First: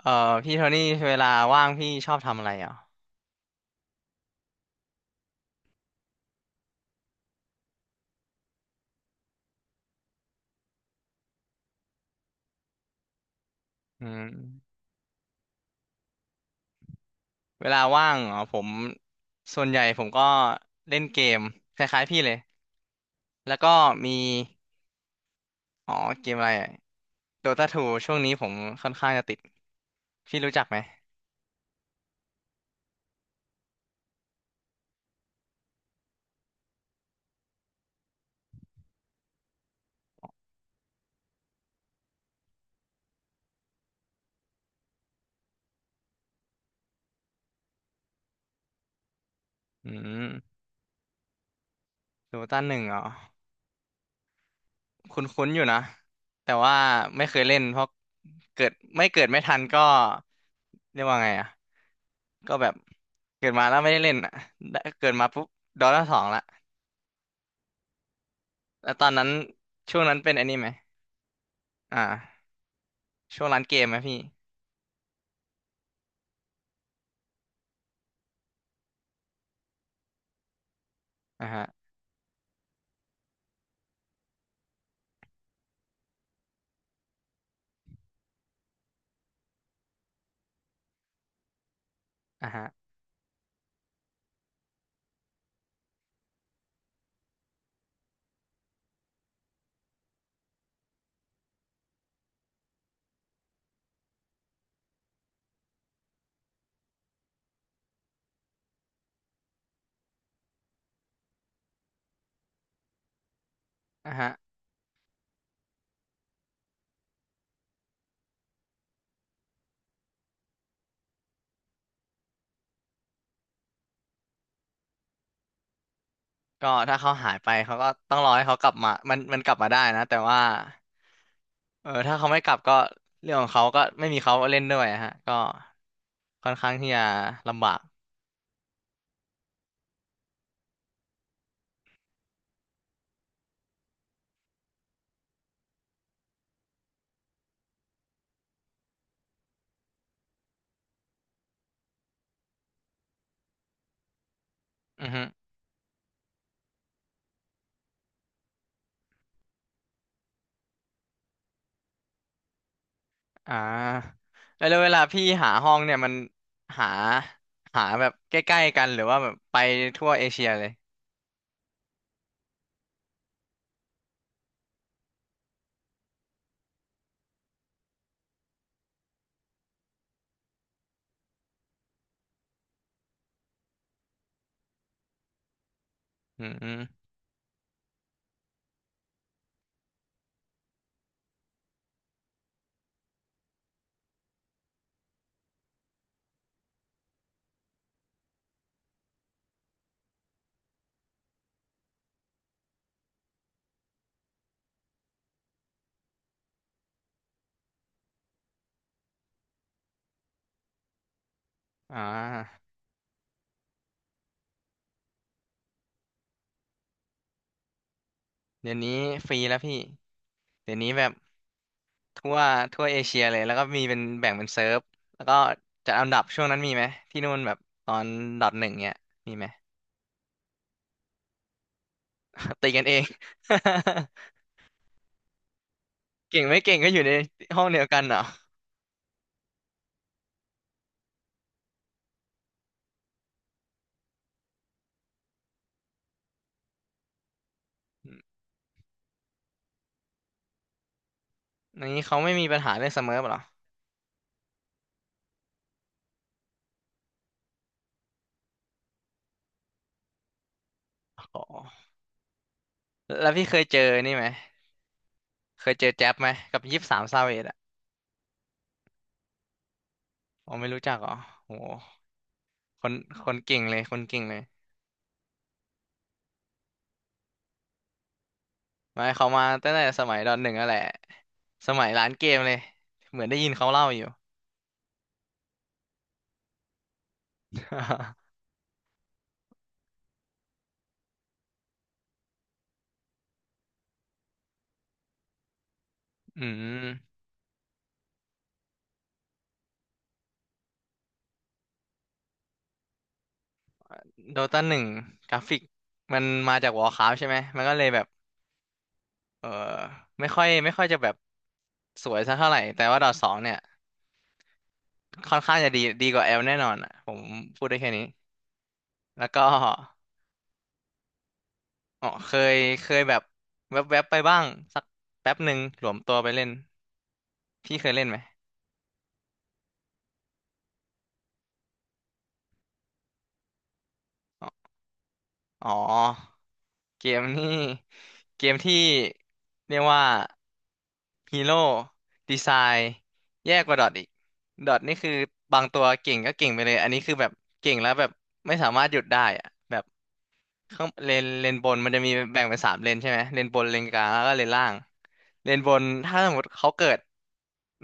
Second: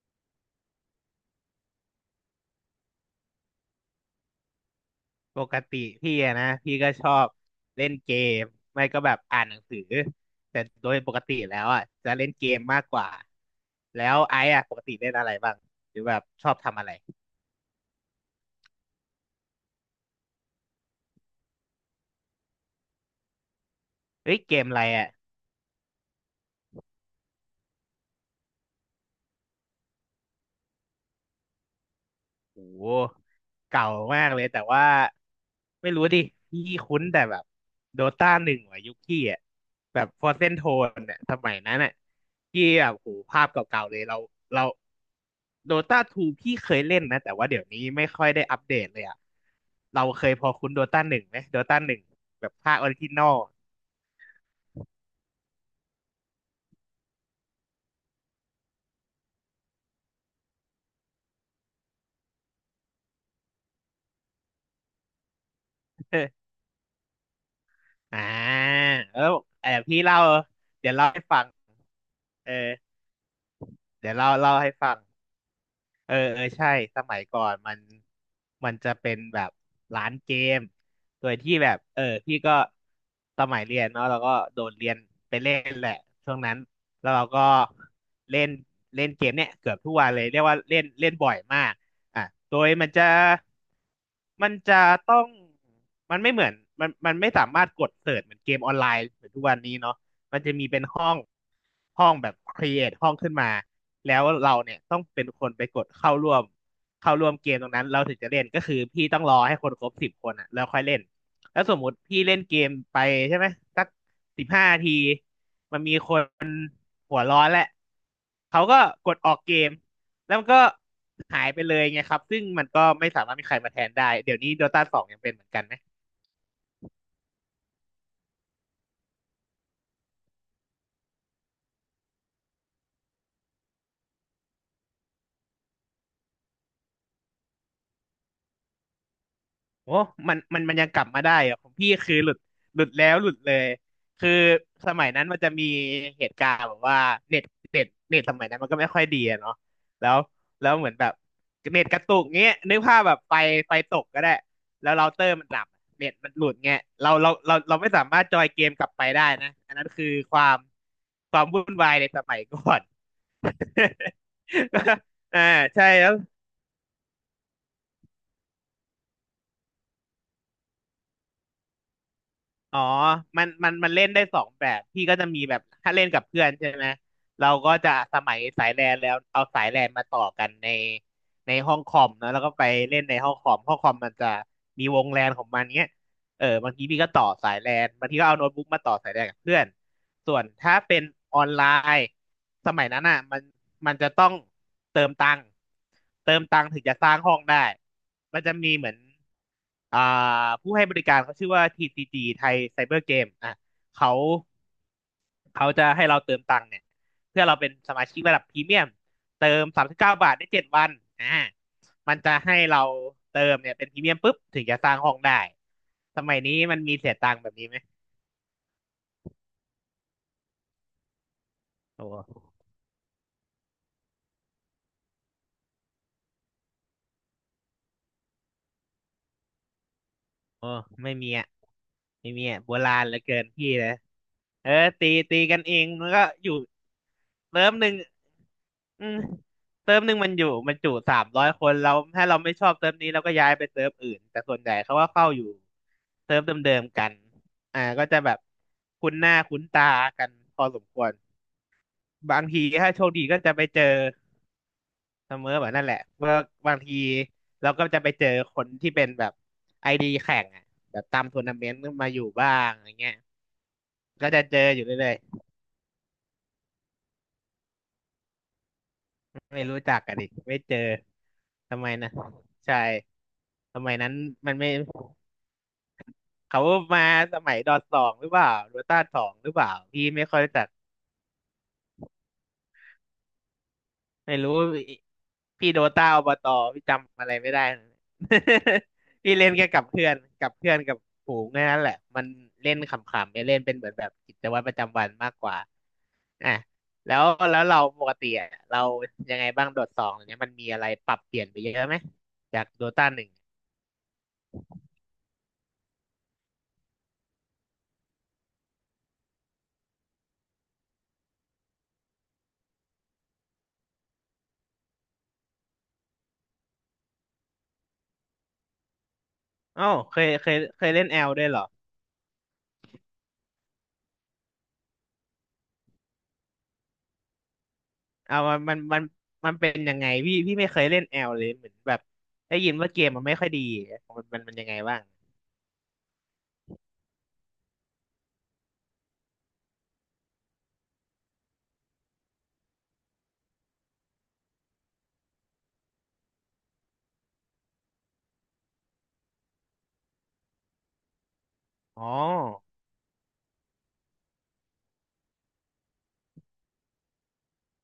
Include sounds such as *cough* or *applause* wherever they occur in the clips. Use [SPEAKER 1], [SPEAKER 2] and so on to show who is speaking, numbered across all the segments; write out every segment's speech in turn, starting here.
[SPEAKER 1] เอ่อพี่โทนี่เวลาว่างพี่ชอบทำอะไรอ่ะ
[SPEAKER 2] ปกติพี่อะนะพี่ก็ชอบเล่นเกมไม่ก็แบบอ่านหนังสือแต่โดยปกติแล้วอ่ะจะเล่นเกมมากกว่าแล้
[SPEAKER 1] อื
[SPEAKER 2] วไอ้อะป
[SPEAKER 1] ม
[SPEAKER 2] กติเล่นอะไรบ้างหรือแบบชอบทำอะไร
[SPEAKER 1] เวลาว่างอ๋อผมส่วนใหญ่ผมก็เล่นเกมคล้ายๆพี่เลยแล้วก็มี
[SPEAKER 2] เฮ้ยเกมอะไรอ่ะ
[SPEAKER 1] อ๋อเกมอะไรโดตาทูช่วงนี้ผมค่อนข้างจะติดพี่รู้จักไหม
[SPEAKER 2] โอ้โหเก่ามากเลยแต่ว่าไม่รู้ดิพี่คุ้นแต่แบบโดตาหนึ่งว่ะยุคพี่อ่ะแบบฟอร์เซนโทนเนี่ยสมัยนั้นอ่ะพี่แบบโหภาพเก่าๆเลยเราเราโดตาทูพี่เคยเล่นนะแต่ว่าเดี๋ยวนี้ไม่ค่อยได้อัปเดตเลยอ่ะ
[SPEAKER 1] อื
[SPEAKER 2] เรา
[SPEAKER 1] ม
[SPEAKER 2] เคยพอคุ้นโดตาหนึ่งไหมโดตาหนึ่ง
[SPEAKER 1] โด
[SPEAKER 2] แบบ
[SPEAKER 1] ตาห
[SPEAKER 2] ภา
[SPEAKER 1] นึ่
[SPEAKER 2] พ
[SPEAKER 1] งอ๋อคุ้นๆอยู่นะแต่ว่าไม่เคยเล่นเพราะเกิดไม่เกิดไม่ทันก็เรียกว่าไงอ่ะก็แบบเกิดมาแล้วไม่ได้เล่นอ่ะได้เกิดมาปุ๊บโดตาสองละ
[SPEAKER 2] *laughs* อ่า
[SPEAKER 1] แล้วตอน
[SPEAKER 2] แล้
[SPEAKER 1] นั้น
[SPEAKER 2] วอ
[SPEAKER 1] ช่
[SPEAKER 2] พี่
[SPEAKER 1] วงนั้
[SPEAKER 2] เล่า
[SPEAKER 1] นเป็นอันนี้ไหม
[SPEAKER 2] เดี๋ยวเล่าให้ฟัง
[SPEAKER 1] อ่า
[SPEAKER 2] อ
[SPEAKER 1] ช่วงร้านเกมไหม
[SPEAKER 2] เดี๋ยว
[SPEAKER 1] พี่
[SPEAKER 2] เล่าให้ฟัง เออเออใช่สมัยก่อนมันมันจะเป็นแบบร้านเกมโดย
[SPEAKER 1] อ่า
[SPEAKER 2] ที่
[SPEAKER 1] ฮะ
[SPEAKER 2] แบบพี่ก็สมัยเรียนเนาะเราก็โดนเรียนไปเล่นแหละช่วงนั้นแล้วเราก็เล่นเล่นเกมเนี่ยเกือบทุกวันเลยเรียกว่าเล่นเล่นบ่อยมากอ่ะ
[SPEAKER 1] อ่า
[SPEAKER 2] โด
[SPEAKER 1] ฮะ
[SPEAKER 2] ยมันจะมันจะต้องมันไม่เหมือนมันไม่สามารถกดเสิร์ชเหมือนเกมออนไลน์เหมือนทุกวันนี้เนาะ มันจะมีเป็นห้องห้องแบบค r e เอทห้องขึ้นมาแล้วเราเนี่ยต้องเป็นคนไปกดเข้าร่วมเกมตรงนั้นเราถึงจะเล่นก็คือพี่ต้องรอให้คนครบ10 คนอ่ะแล้วค่อยเล่นแล้วสมมุติพี่เล่นเกมไปใช่ไหมสัก
[SPEAKER 1] อ่าฮะ
[SPEAKER 2] 15 นาทีมันมีคนหัวร้อนแหละเขาก็กดออกเกมแล้วมันก็หายไปเลยไงครับซึ่งมันก็ไม่สามารถมีใครมาแทนได้เดี๋ยวนี้ Dota 2ยังเป็นเหมือนกันไหม
[SPEAKER 1] ก็ถ้าเขาหายไปเขาก็ต้องรอให้เขากลับมามันกลับมาได้นะแต่ว่าเออถ้าเขาไม่กลับก็เรื่องของเขาก็ไม่มีเขาเล่นด้วยอะฮะก็ค่อนข้างที่จะลำบาก
[SPEAKER 2] โอ้มันยังกลับมาได้อะของพี่คือหลุดแล้วหลุดเลย คือสมัยนั้นมันจะมีเหตุการณ์แบบว่าเน็ตเน็ตสมัยนั้นมันก็ไม่ค่อยดีอะเนาะแล้วแล้วเหมือนแบบเน็ตกระตุกเงี้ยนึกภาพแบบไฟตกก็ได้ แล้วเรา
[SPEAKER 1] อือ
[SPEAKER 2] เต
[SPEAKER 1] ฮึ
[SPEAKER 2] อร์มันดับเน็ตมันหลุดเงี้ยเราไม่สามารถจอยเกมกลับไปได้นะอันนั้นคือความวุ่นวายในสมัยก่อน
[SPEAKER 1] อ่าแล้วแล้วเวลา
[SPEAKER 2] *laughs*
[SPEAKER 1] พี่
[SPEAKER 2] อ่า
[SPEAKER 1] หาห้อง
[SPEAKER 2] ใช่
[SPEAKER 1] เนี่ยมั
[SPEAKER 2] แล้
[SPEAKER 1] น
[SPEAKER 2] ว
[SPEAKER 1] หาหาแบบใกล้ๆกันหรือว่าแบบไปทั่วเอเชียเลย
[SPEAKER 2] อ๋อมันเล่นได้2 แบบพี่ก็จะมีแบบถ้าเล่นกับเพื่อนใช่ไหมเราก็จะสมัยสายแลนแล้วเอา สายแลนมาต่อกันใน ห้องคอมนะแล้วก็ไปเล่นในห้องคอมห้องคอมมันจะมีวงแลนของมันเงี้ย
[SPEAKER 1] อื
[SPEAKER 2] เออ
[SPEAKER 1] มอ
[SPEAKER 2] บาง
[SPEAKER 1] ม
[SPEAKER 2] ทีพี่ก็ต่อสายแลนบางทีก็เอาโน้ตบุ๊กมาต่อสายแลนกับเพื่อนส่วนถ้าเป็นออนไลน์ สมัยนั้นอ่ะมันจะต้องเติมตังค์ถึงจะสร้างห้องได้ มันจะมีเหมือนอ่าผู้ให้บริการเขาชื่อว่า TCG ไทยไซเบอร์เกมอ่ะเขาเขาจะให้เราเติมตังค์เนี่ยเพื่อเราเป็นสมาชิกระดับพรีเมียมเติม39 บาทได้7 วันอ่า
[SPEAKER 1] อ่
[SPEAKER 2] มันจะให้
[SPEAKER 1] า
[SPEAKER 2] เราเติมเนี่ยเป็นพรีเมียมปุ๊บถึงจะสร้างห้องได้สมัยนี้มันมีเสียตังค์แบบนี้ไหม
[SPEAKER 1] เดี๋ยวนี้ฟรีแล้วพี่เดี๋ยวนี้แบบ
[SPEAKER 2] โอ
[SPEAKER 1] ทั่ว
[SPEAKER 2] ้
[SPEAKER 1] ทั่วเอเชียเลยแล้วก็มีเป็นแบ่งเป็นเซิร์ฟแล้วก็จัดอันดับช่วงนั้นมีไหมที่นู่นแบบตอนดอทหนึ่งเนี่ยมีไหม
[SPEAKER 2] โอ้ไม่มีอ่ะไม่มี
[SPEAKER 1] *laughs*
[SPEAKER 2] อ่ะ
[SPEAKER 1] ตี
[SPEAKER 2] โบ
[SPEAKER 1] กันเอ
[SPEAKER 2] รา
[SPEAKER 1] ง
[SPEAKER 2] ณเหลือเกิ
[SPEAKER 1] *laughs*
[SPEAKER 2] นพี่นะเออตีกันเองมันก็
[SPEAKER 1] เก่ง
[SPEAKER 2] อยู่
[SPEAKER 1] ไม่เก่งก็อยู่ในห้
[SPEAKER 2] เติ
[SPEAKER 1] อง
[SPEAKER 2] ม
[SPEAKER 1] เดีย
[SPEAKER 2] ห
[SPEAKER 1] ว
[SPEAKER 2] นึ่ง
[SPEAKER 1] กันเหรอ
[SPEAKER 2] อืมเติมหนึ่งมันอยู่มันจุ300 คนเราถ้าเราไม่ชอบเติมนี้เราก็ย้ายไปเติมอื่นแต่ส่วนใหญ่เขาก็เข้าอยู่เติมเดิมๆกันอ่าก็จะแบบคุ้นหน้าคุ้นตากันพอสมควร
[SPEAKER 1] อย่างนี้เขาไม่
[SPEAKER 2] บา
[SPEAKER 1] มี
[SPEAKER 2] ง
[SPEAKER 1] ปัญ
[SPEAKER 2] ที
[SPEAKER 1] หาเรื่อ
[SPEAKER 2] ถ้า
[SPEAKER 1] งเส
[SPEAKER 2] โช
[SPEAKER 1] เม
[SPEAKER 2] ค
[SPEAKER 1] อ
[SPEAKER 2] ดี
[SPEAKER 1] เหร
[SPEAKER 2] ก็
[SPEAKER 1] อ
[SPEAKER 2] จะไปเจอ เสมอแบบนั่นแหละเมื่อบางทีเราก็จะไปเจอคนที่เป็นแบบไอดีแข่งอ่ะแบบตาม
[SPEAKER 1] อ๋
[SPEAKER 2] ทัว
[SPEAKER 1] อ
[SPEAKER 2] ร์นาเมนต์มาอยู่บ้างอย่างเงี้ย
[SPEAKER 1] แล้วพี่เคยเจอนี่ไหม
[SPEAKER 2] ก็จะเจออยู่เรื่อย
[SPEAKER 1] เคยเจอแจ๊บไหมกับยี่สิบสามซาเวดอ่ะ
[SPEAKER 2] ๆไม่รู้จักกันอีก
[SPEAKER 1] อ๋อ
[SPEAKER 2] ไม่
[SPEAKER 1] ไม่
[SPEAKER 2] เจอ
[SPEAKER 1] รู้จักเหรอโอ้โห
[SPEAKER 2] ทำไมนะใช่
[SPEAKER 1] คนคนเก่งเล
[SPEAKER 2] ส
[SPEAKER 1] ย
[SPEAKER 2] มั
[SPEAKER 1] ค
[SPEAKER 2] ย
[SPEAKER 1] น
[SPEAKER 2] นั้น
[SPEAKER 1] เก่งเลย
[SPEAKER 2] มันไม่เขามาสมัยดอทสองหรือเปล่าโดต้า
[SPEAKER 1] ไม่
[SPEAKER 2] ส
[SPEAKER 1] เขา
[SPEAKER 2] อง
[SPEAKER 1] มา
[SPEAKER 2] หรือเป
[SPEAKER 1] ตั้
[SPEAKER 2] ล่า
[SPEAKER 1] งแต่ส
[SPEAKER 2] พี่
[SPEAKER 1] มัย
[SPEAKER 2] ไม่
[SPEAKER 1] ดอ
[SPEAKER 2] ค่อ
[SPEAKER 1] ท
[SPEAKER 2] ย
[SPEAKER 1] หนึ่
[SPEAKER 2] รู้
[SPEAKER 1] ง
[SPEAKER 2] จั
[SPEAKER 1] นั่
[SPEAKER 2] ก
[SPEAKER 1] นแหละสมัยร้านเกมเลยเหมือนได้ยินเขาเล่าอยู่
[SPEAKER 2] ไม่รู้พี่โดต้าอบตพี่จำอะไรไม่ได้เลย
[SPEAKER 1] *laughs*
[SPEAKER 2] *laughs* พี่เล่นแค่กับเพื่อนกับฝูงแค่นั้นแหละมันเล่นขำๆไม่เล่นเป็นเหมือนแบบกิจวัตรประจำวันมากกว่า
[SPEAKER 1] อื
[SPEAKER 2] อ่ะ
[SPEAKER 1] ม
[SPEAKER 2] แล้วแล้วเราปกติอ่ะเรายังไงบ้างโดดสองเนี่ยมันมีอะไรปรับเปลี่ยนไปเยอะไหมจากโดต้าหนึ่ง
[SPEAKER 1] โดตาหนึ่งกราฟิกมันมาจากวอร์คราฟใช่ไหมมันก็เลยแบบเออไม่ค่อยไม่ค่อยจะแบบสวยสักเท่าไหร่แต่ว่าดอทสองเนี่ยค่อนข้างจะดีดีกว่าแอลแน่นอนอ่ะผมพูดได้แค่นี้แล้วก็
[SPEAKER 2] อ้าวเคยเล่นแอลด้วยเหรอ
[SPEAKER 1] อ๋อเคยแบบแวบๆไปบ้างสักแป๊บหนึ่งหลวมตัวไปเล่นพี่เคยเล่นไหม
[SPEAKER 2] เอามันเป็นยังไงพี่พี่ไม่เคยเล่นแอลเลยเหมือนแบบได้ยินว่าเกมมันไม่ค่อยดีมันยังไงบ้าง
[SPEAKER 1] อ๋อเกมนี่เกมที่เรียกว่าฮีโร่ดีไซน์แย่กว่าดอทอีกดอทนี่คือบางตัวเก่งก็เก่งไปเลยอันนี้คือแบบเก่งแล้วแบบไม่สามารถหยุดได้อะแบบข้างเลนเลนบนมันจะ
[SPEAKER 2] อ๋อ
[SPEAKER 1] มีแบ่งเป็นสามเลนใช่ไหมเลนบนเลนกลางแล้วก็เลนล่างเลนบนถ้าสมมติเขาเกิด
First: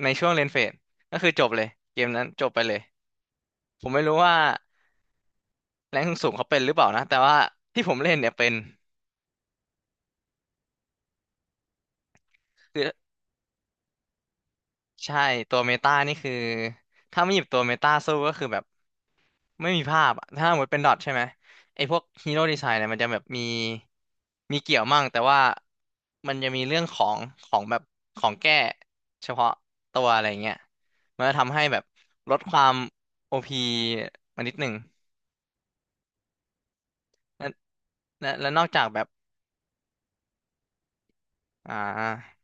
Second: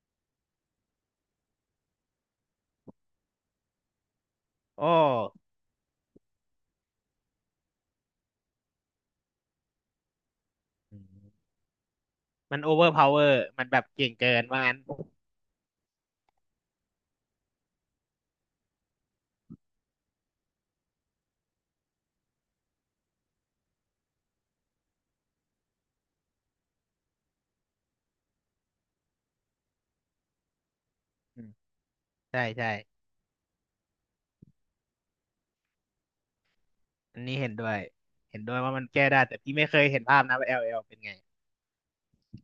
[SPEAKER 1] ในช่วงเลนเฟดก็คือจบเลยเกมนั้นจบไปเลยผมไม่รู้ว่า
[SPEAKER 2] โอ้
[SPEAKER 1] แรงค์สูงเขาเป็นหรือเปล่านะแต่ว่าที่ผมเล่นเนี่ยเป็น
[SPEAKER 2] อืมมันโอเวอร์พาวเวอร์มันแบบเก่งเกินว่างั้น
[SPEAKER 1] ใช่ตัวเมตานี่คือถ้าไม่หยิบตัวเมตาสู้ก็คือแบบไม่มีภาพอะถ้าหมดเป็นดอทใช่ไหมไอ้พวกฮีโร่ดีไซน์เนี่ยมันจะแบบมีเกี่ยวมั่งแต่ว่ามันจะมีเรื่องของของแบบของแก้เฉพาะตัวอะไรเงี้ยมันจะ
[SPEAKER 2] อืม
[SPEAKER 1] ทำให้แบบลด
[SPEAKER 2] ใช่
[SPEAKER 1] ควา
[SPEAKER 2] ใช่
[SPEAKER 1] มโอพีมานิดหนึ่ง
[SPEAKER 2] อันนี้
[SPEAKER 1] และ
[SPEAKER 2] เห็นด้วย
[SPEAKER 1] และ
[SPEAKER 2] เห็น
[SPEAKER 1] และ
[SPEAKER 2] ด้ว
[SPEAKER 1] น
[SPEAKER 2] ย
[SPEAKER 1] อก
[SPEAKER 2] ว่ามั
[SPEAKER 1] จา
[SPEAKER 2] น
[SPEAKER 1] กแบ
[SPEAKER 2] แก้
[SPEAKER 1] บ
[SPEAKER 2] ได้แต่พี่ไม่เคยเห็นภาพนะว่า LL เป็นไง
[SPEAKER 1] อ่า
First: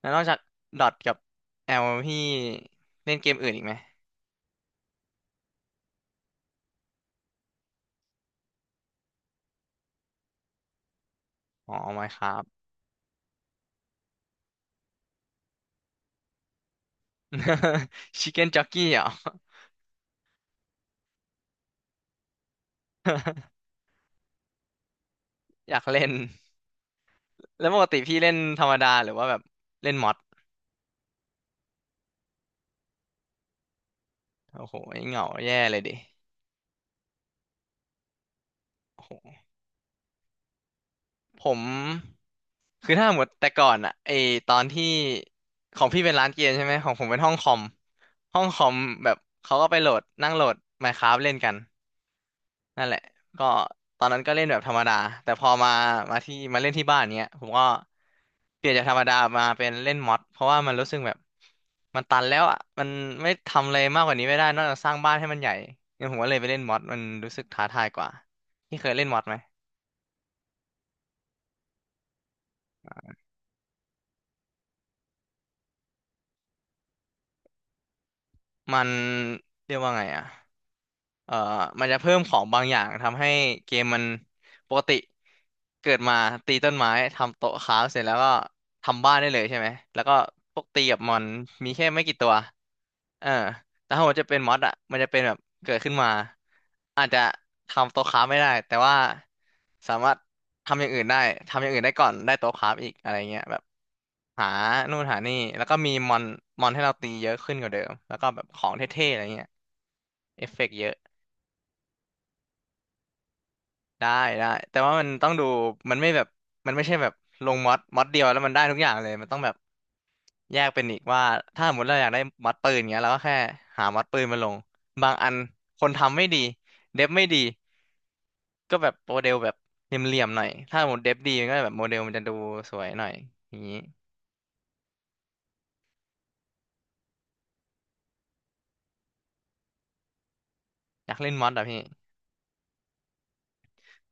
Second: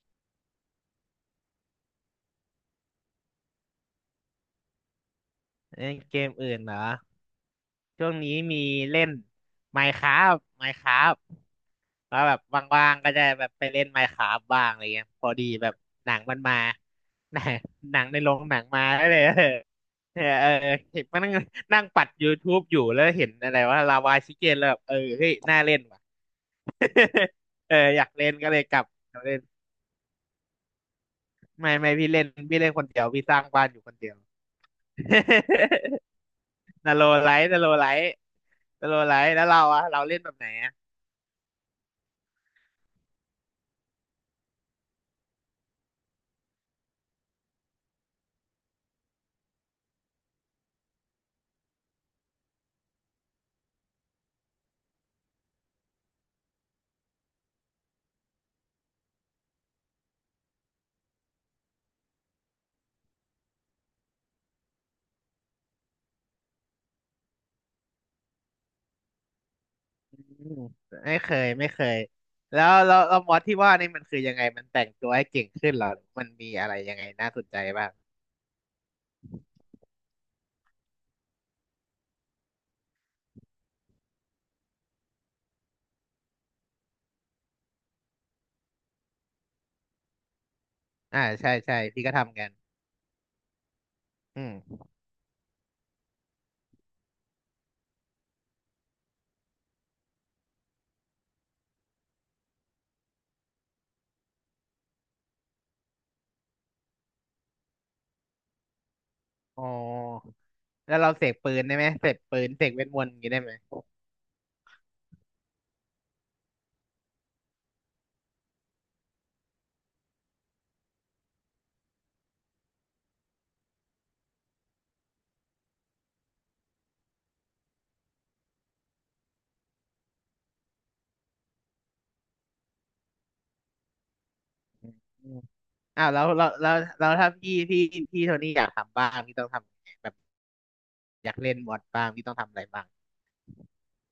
[SPEAKER 1] แล้วนอกจากดอทกับแอลพี่เล่นเกมอื่นอีกไหม
[SPEAKER 2] เล่นเกมอื่นเหรอช่วงนี้มีเล่น Minecraft
[SPEAKER 1] อ๋อไม่
[SPEAKER 2] แล้
[SPEAKER 1] ค
[SPEAKER 2] ว
[SPEAKER 1] รั
[SPEAKER 2] แบบ
[SPEAKER 1] บ
[SPEAKER 2] ว่างๆก็จะแบบไปเล่น Minecraft บ้างอะไรเงี้ยพอดีแบบหนังมันมา *laughs* หนังหนังใน
[SPEAKER 1] *laughs*
[SPEAKER 2] โร
[SPEAKER 1] ชิค
[SPEAKER 2] ง
[SPEAKER 1] เก้น
[SPEAKER 2] หนั
[SPEAKER 1] จ็
[SPEAKER 2] ง
[SPEAKER 1] อก
[SPEAKER 2] มา
[SPEAKER 1] กี้เหร
[SPEAKER 2] ก็
[SPEAKER 1] อ
[SPEAKER 2] เลยเออ *laughs* เออเห็นมันนั่งนั่งปัด YouTube อยู่แล้วเห็นอะไรว่าลาวาชิเกนแล้วแบบเออเฮ้ยน่า
[SPEAKER 1] อ
[SPEAKER 2] เล่
[SPEAKER 1] ยา
[SPEAKER 2] น
[SPEAKER 1] ก
[SPEAKER 2] ว่ะ
[SPEAKER 1] เล่น *laughs* แล้
[SPEAKER 2] *laughs*
[SPEAKER 1] ว
[SPEAKER 2] เออ
[SPEAKER 1] ปกติ
[SPEAKER 2] อยาก
[SPEAKER 1] พี่
[SPEAKER 2] เล่
[SPEAKER 1] เล่
[SPEAKER 2] น
[SPEAKER 1] น
[SPEAKER 2] ก็เลย
[SPEAKER 1] ธรร
[SPEAKER 2] ก
[SPEAKER 1] ม
[SPEAKER 2] ลับ
[SPEAKER 1] ดาหรือ
[SPEAKER 2] มา
[SPEAKER 1] ว่า
[SPEAKER 2] เล่
[SPEAKER 1] แบ
[SPEAKER 2] น
[SPEAKER 1] บเล่นมอด
[SPEAKER 2] ไม่พี่เล่นคนเดียวพี่สร้างบ้านอยู่คนเดียว
[SPEAKER 1] โอ้โหเหงาแย่เลยดิ
[SPEAKER 2] *laughs* นาโลไลท์นาโลไลท์นาโล
[SPEAKER 1] โอ้โห
[SPEAKER 2] ไลท์แล้วเราเล่นแบบไหนอะ
[SPEAKER 1] ผม คือถ้าหมดแต่ก่อนอะไอตอนที่ของพี่เป็นร้านเกมใช่ไหม ของผมเป็นห้องคอม ห้องคอมแบบเขาก็ไปโหลดนั่งโหลด Minecraft เล่นกัน นั่นแหละก็ตอนนั้นก็เล่นแบบธรรมดาแต่พอมามาที่มาเล่นที่บ้านเนี้ยผมก็เปลี่ยนจากธรรมดามาเป็นเล่นม็อดเพราะว่ามันรู้สึกแบบมันตันแล้วอ่ะมันไม่ทำอะไรมากกว่านี้ไม่ได้นอกจากสร้างบ้านให้มันใหญ่งั้นผมก็เลยไปเล่นม็อดมันรู้สึกท้าทายกว่าที่เคยเล่นม็อดไหม
[SPEAKER 2] อืมไม่เคยแล้วแล้วแล้วมอสที่ว่านี่มันคือยังไงมันแต่งตัวให้เก่งขึ้นเหรอมันมีอะไรยังไงน่าสนใจบ้าง
[SPEAKER 1] มันเรียกว่าไงอ่ะ เอ่อมันจะเพิ่มของบางอย่างทำให้เกมมันปกติเกิดมาตีต้นไม้ทำโต๊ะค้าฟเสร็จแล้วก็ทำบ้านได้เลยใช่ไหมแล้วก็พวกตีกับมอ
[SPEAKER 2] อ่า
[SPEAKER 1] น
[SPEAKER 2] ใช่
[SPEAKER 1] มี
[SPEAKER 2] ใช่
[SPEAKER 1] แค่ไม่
[SPEAKER 2] พี่ก็
[SPEAKER 1] กี่ตัว
[SPEAKER 2] ทำกัน
[SPEAKER 1] เออแต่ถ้ามันจะเป็
[SPEAKER 2] อื
[SPEAKER 1] นมอดอ่ะ
[SPEAKER 2] ม
[SPEAKER 1] มันจะเป็นแบบเกิดขึ้นมาอาจจะทำโต๊ะค้าฟไม่ได้แต่ว่าสามารถทำอย่างอื่นได้ทำอย่างอื่นได้ก่อนได้โต๊ะค้าฟอีกอะไรเงี้ยแบบหานู่นหานี่แล้วก็มีมอนมอนให้เราตีเยอะขึ้นกว่าเดิมแล้วก็แบบของเท่ๆอะไรเงี้ย
[SPEAKER 2] อ๋อ
[SPEAKER 1] เอฟเฟกต์เยอะ
[SPEAKER 2] แล้วเราเสกปืนได้ไหมเสกเวทมนต์อย่างนี้ได้ไหม
[SPEAKER 1] ได้ได้แต่ว่ามันต้องดูมันไม่แบบมันไม่ใช่แบบลงม็อดม็อดเดียวแล้วมันได้ทุกอย่างเลยมันต้องแบบแยกเป็นอีกว่าถ้าสมมติเราอยากได้ม็อดปืนเงี้ยเราก็แค่หาม็อดปืนมาลงบางอันคนทำไม่ดีเดฟไม่ดีก็แบบโมเดลแบบเหลี่ยมๆหน่อยถ้าสมมติเดฟดีมันก็แบบโมเดลมันจะดูสวยหน่อยอย่างนี้
[SPEAKER 2] อืมอมอ้าวแล้วถ้าพี่โทนี่อยากทำบ้างพี่ต้องทำยังไงแบบ
[SPEAKER 1] อยาก
[SPEAKER 2] อ
[SPEAKER 1] เล่
[SPEAKER 2] ยา
[SPEAKER 1] น
[SPEAKER 2] ก
[SPEAKER 1] ม็อด
[SPEAKER 2] เล่น
[SPEAKER 1] อ่ะ
[SPEAKER 2] ม
[SPEAKER 1] พี่
[SPEAKER 2] อสบ้างพี่ต้องทำอะไรบ้าง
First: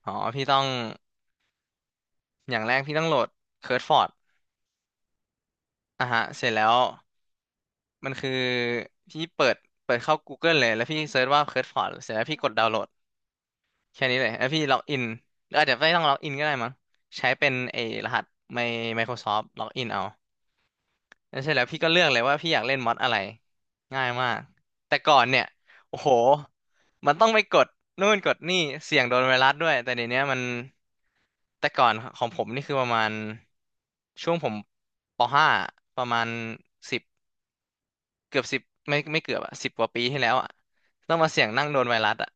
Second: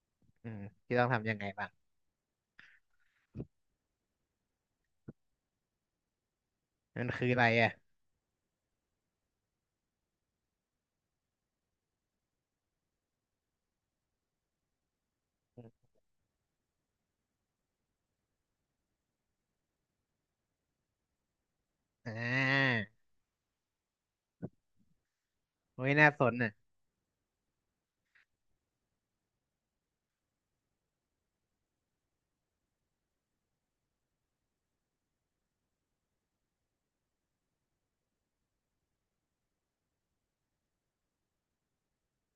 [SPEAKER 1] อ๋อพี่
[SPEAKER 2] อื
[SPEAKER 1] ต้อ
[SPEAKER 2] ม
[SPEAKER 1] ง
[SPEAKER 2] พี่ต้องทำยังไงบ้าง
[SPEAKER 1] อย่างแรกพี่ต้องโหลดเคิร์ดฟอร์ดอ่ะฮะเสร็จแล้ว
[SPEAKER 2] มันคืออะไรอ่ะ
[SPEAKER 1] มันคือพี่เปิดเข้า Google เลยแล้วพี่เซิร์ชว่าเคิร์ดฟอร์ดเสร็จแล้วพี่กดดาวน์โหลด แค่นี้เลยแล้วพี่ล็อกอินหรืออาจจะไม่ต้องล็อกอินก็ได้มั้งใช้เป็นไอ้รหัสใน Microsoft ล็อกอินเอาแล้วเสร็จแล้วพี่ก็เลือก
[SPEAKER 2] อ่
[SPEAKER 1] เลยว่าพี่อยากเล่น
[SPEAKER 2] า
[SPEAKER 1] มอดอะไรง่ายมากแต่ก่อนเนี่ย
[SPEAKER 2] โอ้ย
[SPEAKER 1] โอ้
[SPEAKER 2] น่า
[SPEAKER 1] โห
[SPEAKER 2] สนอ่ะ
[SPEAKER 1] มันต้องไปกดนู่นกดนี่เสี่ยงโดนไวรัสด้วยแต่เดี๋ยวนี้มันแต่ก่อนของผมนี่คือประมาณช่วงผมป .5 ประมาณสิบเกือบสิบไม่เกือบอะสิบกว่าปีที่แล้วอะต้องมาเสี่ยงนั่งโดนไวรัสอะ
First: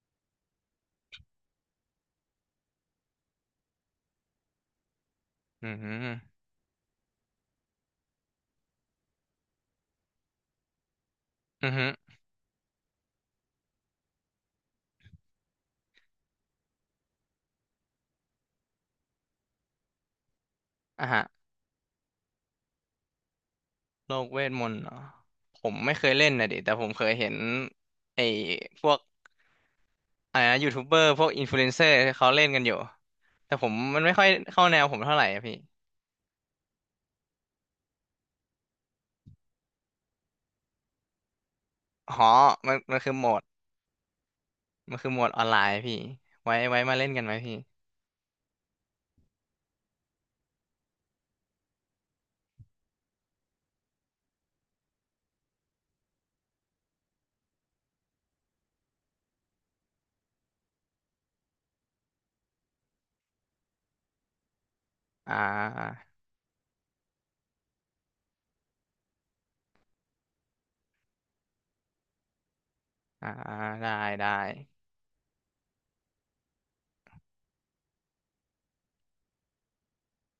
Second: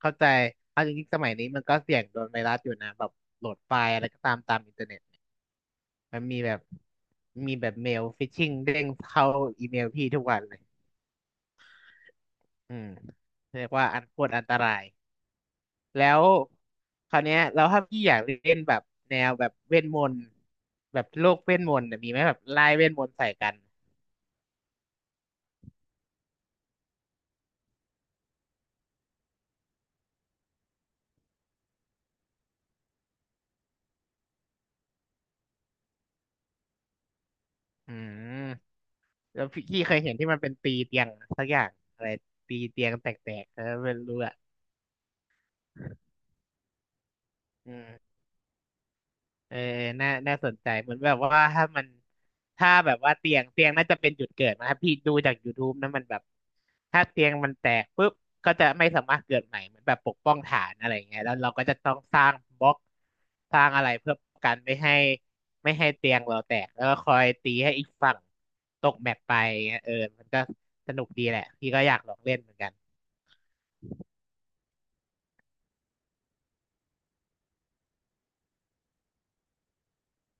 [SPEAKER 2] เข้าใจเอาจริงๆสมัยนี้มันก็เสี่ยงโดนไวรัสอยู่นะแบบโหลดไฟล์อะไรก็ตามอินเทอร์เน็ต
[SPEAKER 1] อือหือ
[SPEAKER 2] มันมีแบบมีแบบเมลฟิชชิงเด้งเข้าอีเมลพี่ทุกวันเลย
[SPEAKER 1] อือหื
[SPEAKER 2] อืมเรียกว่าอันโคตรอันตรายแล้วคราวเนี้ยแล้วถ้าพี่อยากเล่นแบบแนวแบบเวทมนต์แบบโลก
[SPEAKER 1] อ่ะ
[SPEAKER 2] เวทมนต์เนี่ยมีไหมแบบไล่เวทมนต์ใส่กัน
[SPEAKER 1] โลกเวทมนต์เหรอผมไม่เคยเล่นนะดิแต่ผมเคยเห็นไอ้พวกอะไรนะยูทูบเบอร์พวกอินฟลูเอนเซอร์เขาเล่นกันอยู่แต่ผมมันไม่ค่อยเข้าแนวผมเท่าไหร่อะพี่
[SPEAKER 2] อืมแล้วพี่เคยเห็นที่มันเป็นตีเตียงสักอย่างอะไร
[SPEAKER 1] อ๋อ
[SPEAKER 2] ตี
[SPEAKER 1] มัน
[SPEAKER 2] เตียง
[SPEAKER 1] มัน
[SPEAKER 2] แต
[SPEAKER 1] คือโหมด
[SPEAKER 2] กๆเออไม่รู้อะ
[SPEAKER 1] มันคือโหมดออนไลน์พี่ไว้มาเล่นกันไหมพี่
[SPEAKER 2] อืม เออน่าสนใจเหมือนแบบว่าถ้ามันถ้าแบบว่าเตียงน่าจะเป็นจุดเกิดนะครับพี่ดูจาก YouTube นะมันแบบถ้าเตียงมันแตกปุ๊บก็จะไม่สามารถเกิดใหม่เหมือนแบบปกป้องฐานอะไรอย่างเงี้ยแล้วเราก็จะต้องสร้างบล็อก สร้างอะไรเพื่อกัน
[SPEAKER 1] อ่
[SPEAKER 2] ไม่ให้
[SPEAKER 1] า
[SPEAKER 2] เตียงเราแตก แล้วก็คอยตีให้อีกฝั่งตกแมปไปเงี้ยเออมันก็สนุกดีแหละ พี่ก็อยากลองเล่นเหมือนกัน
[SPEAKER 1] อ่าอ่าได้ได้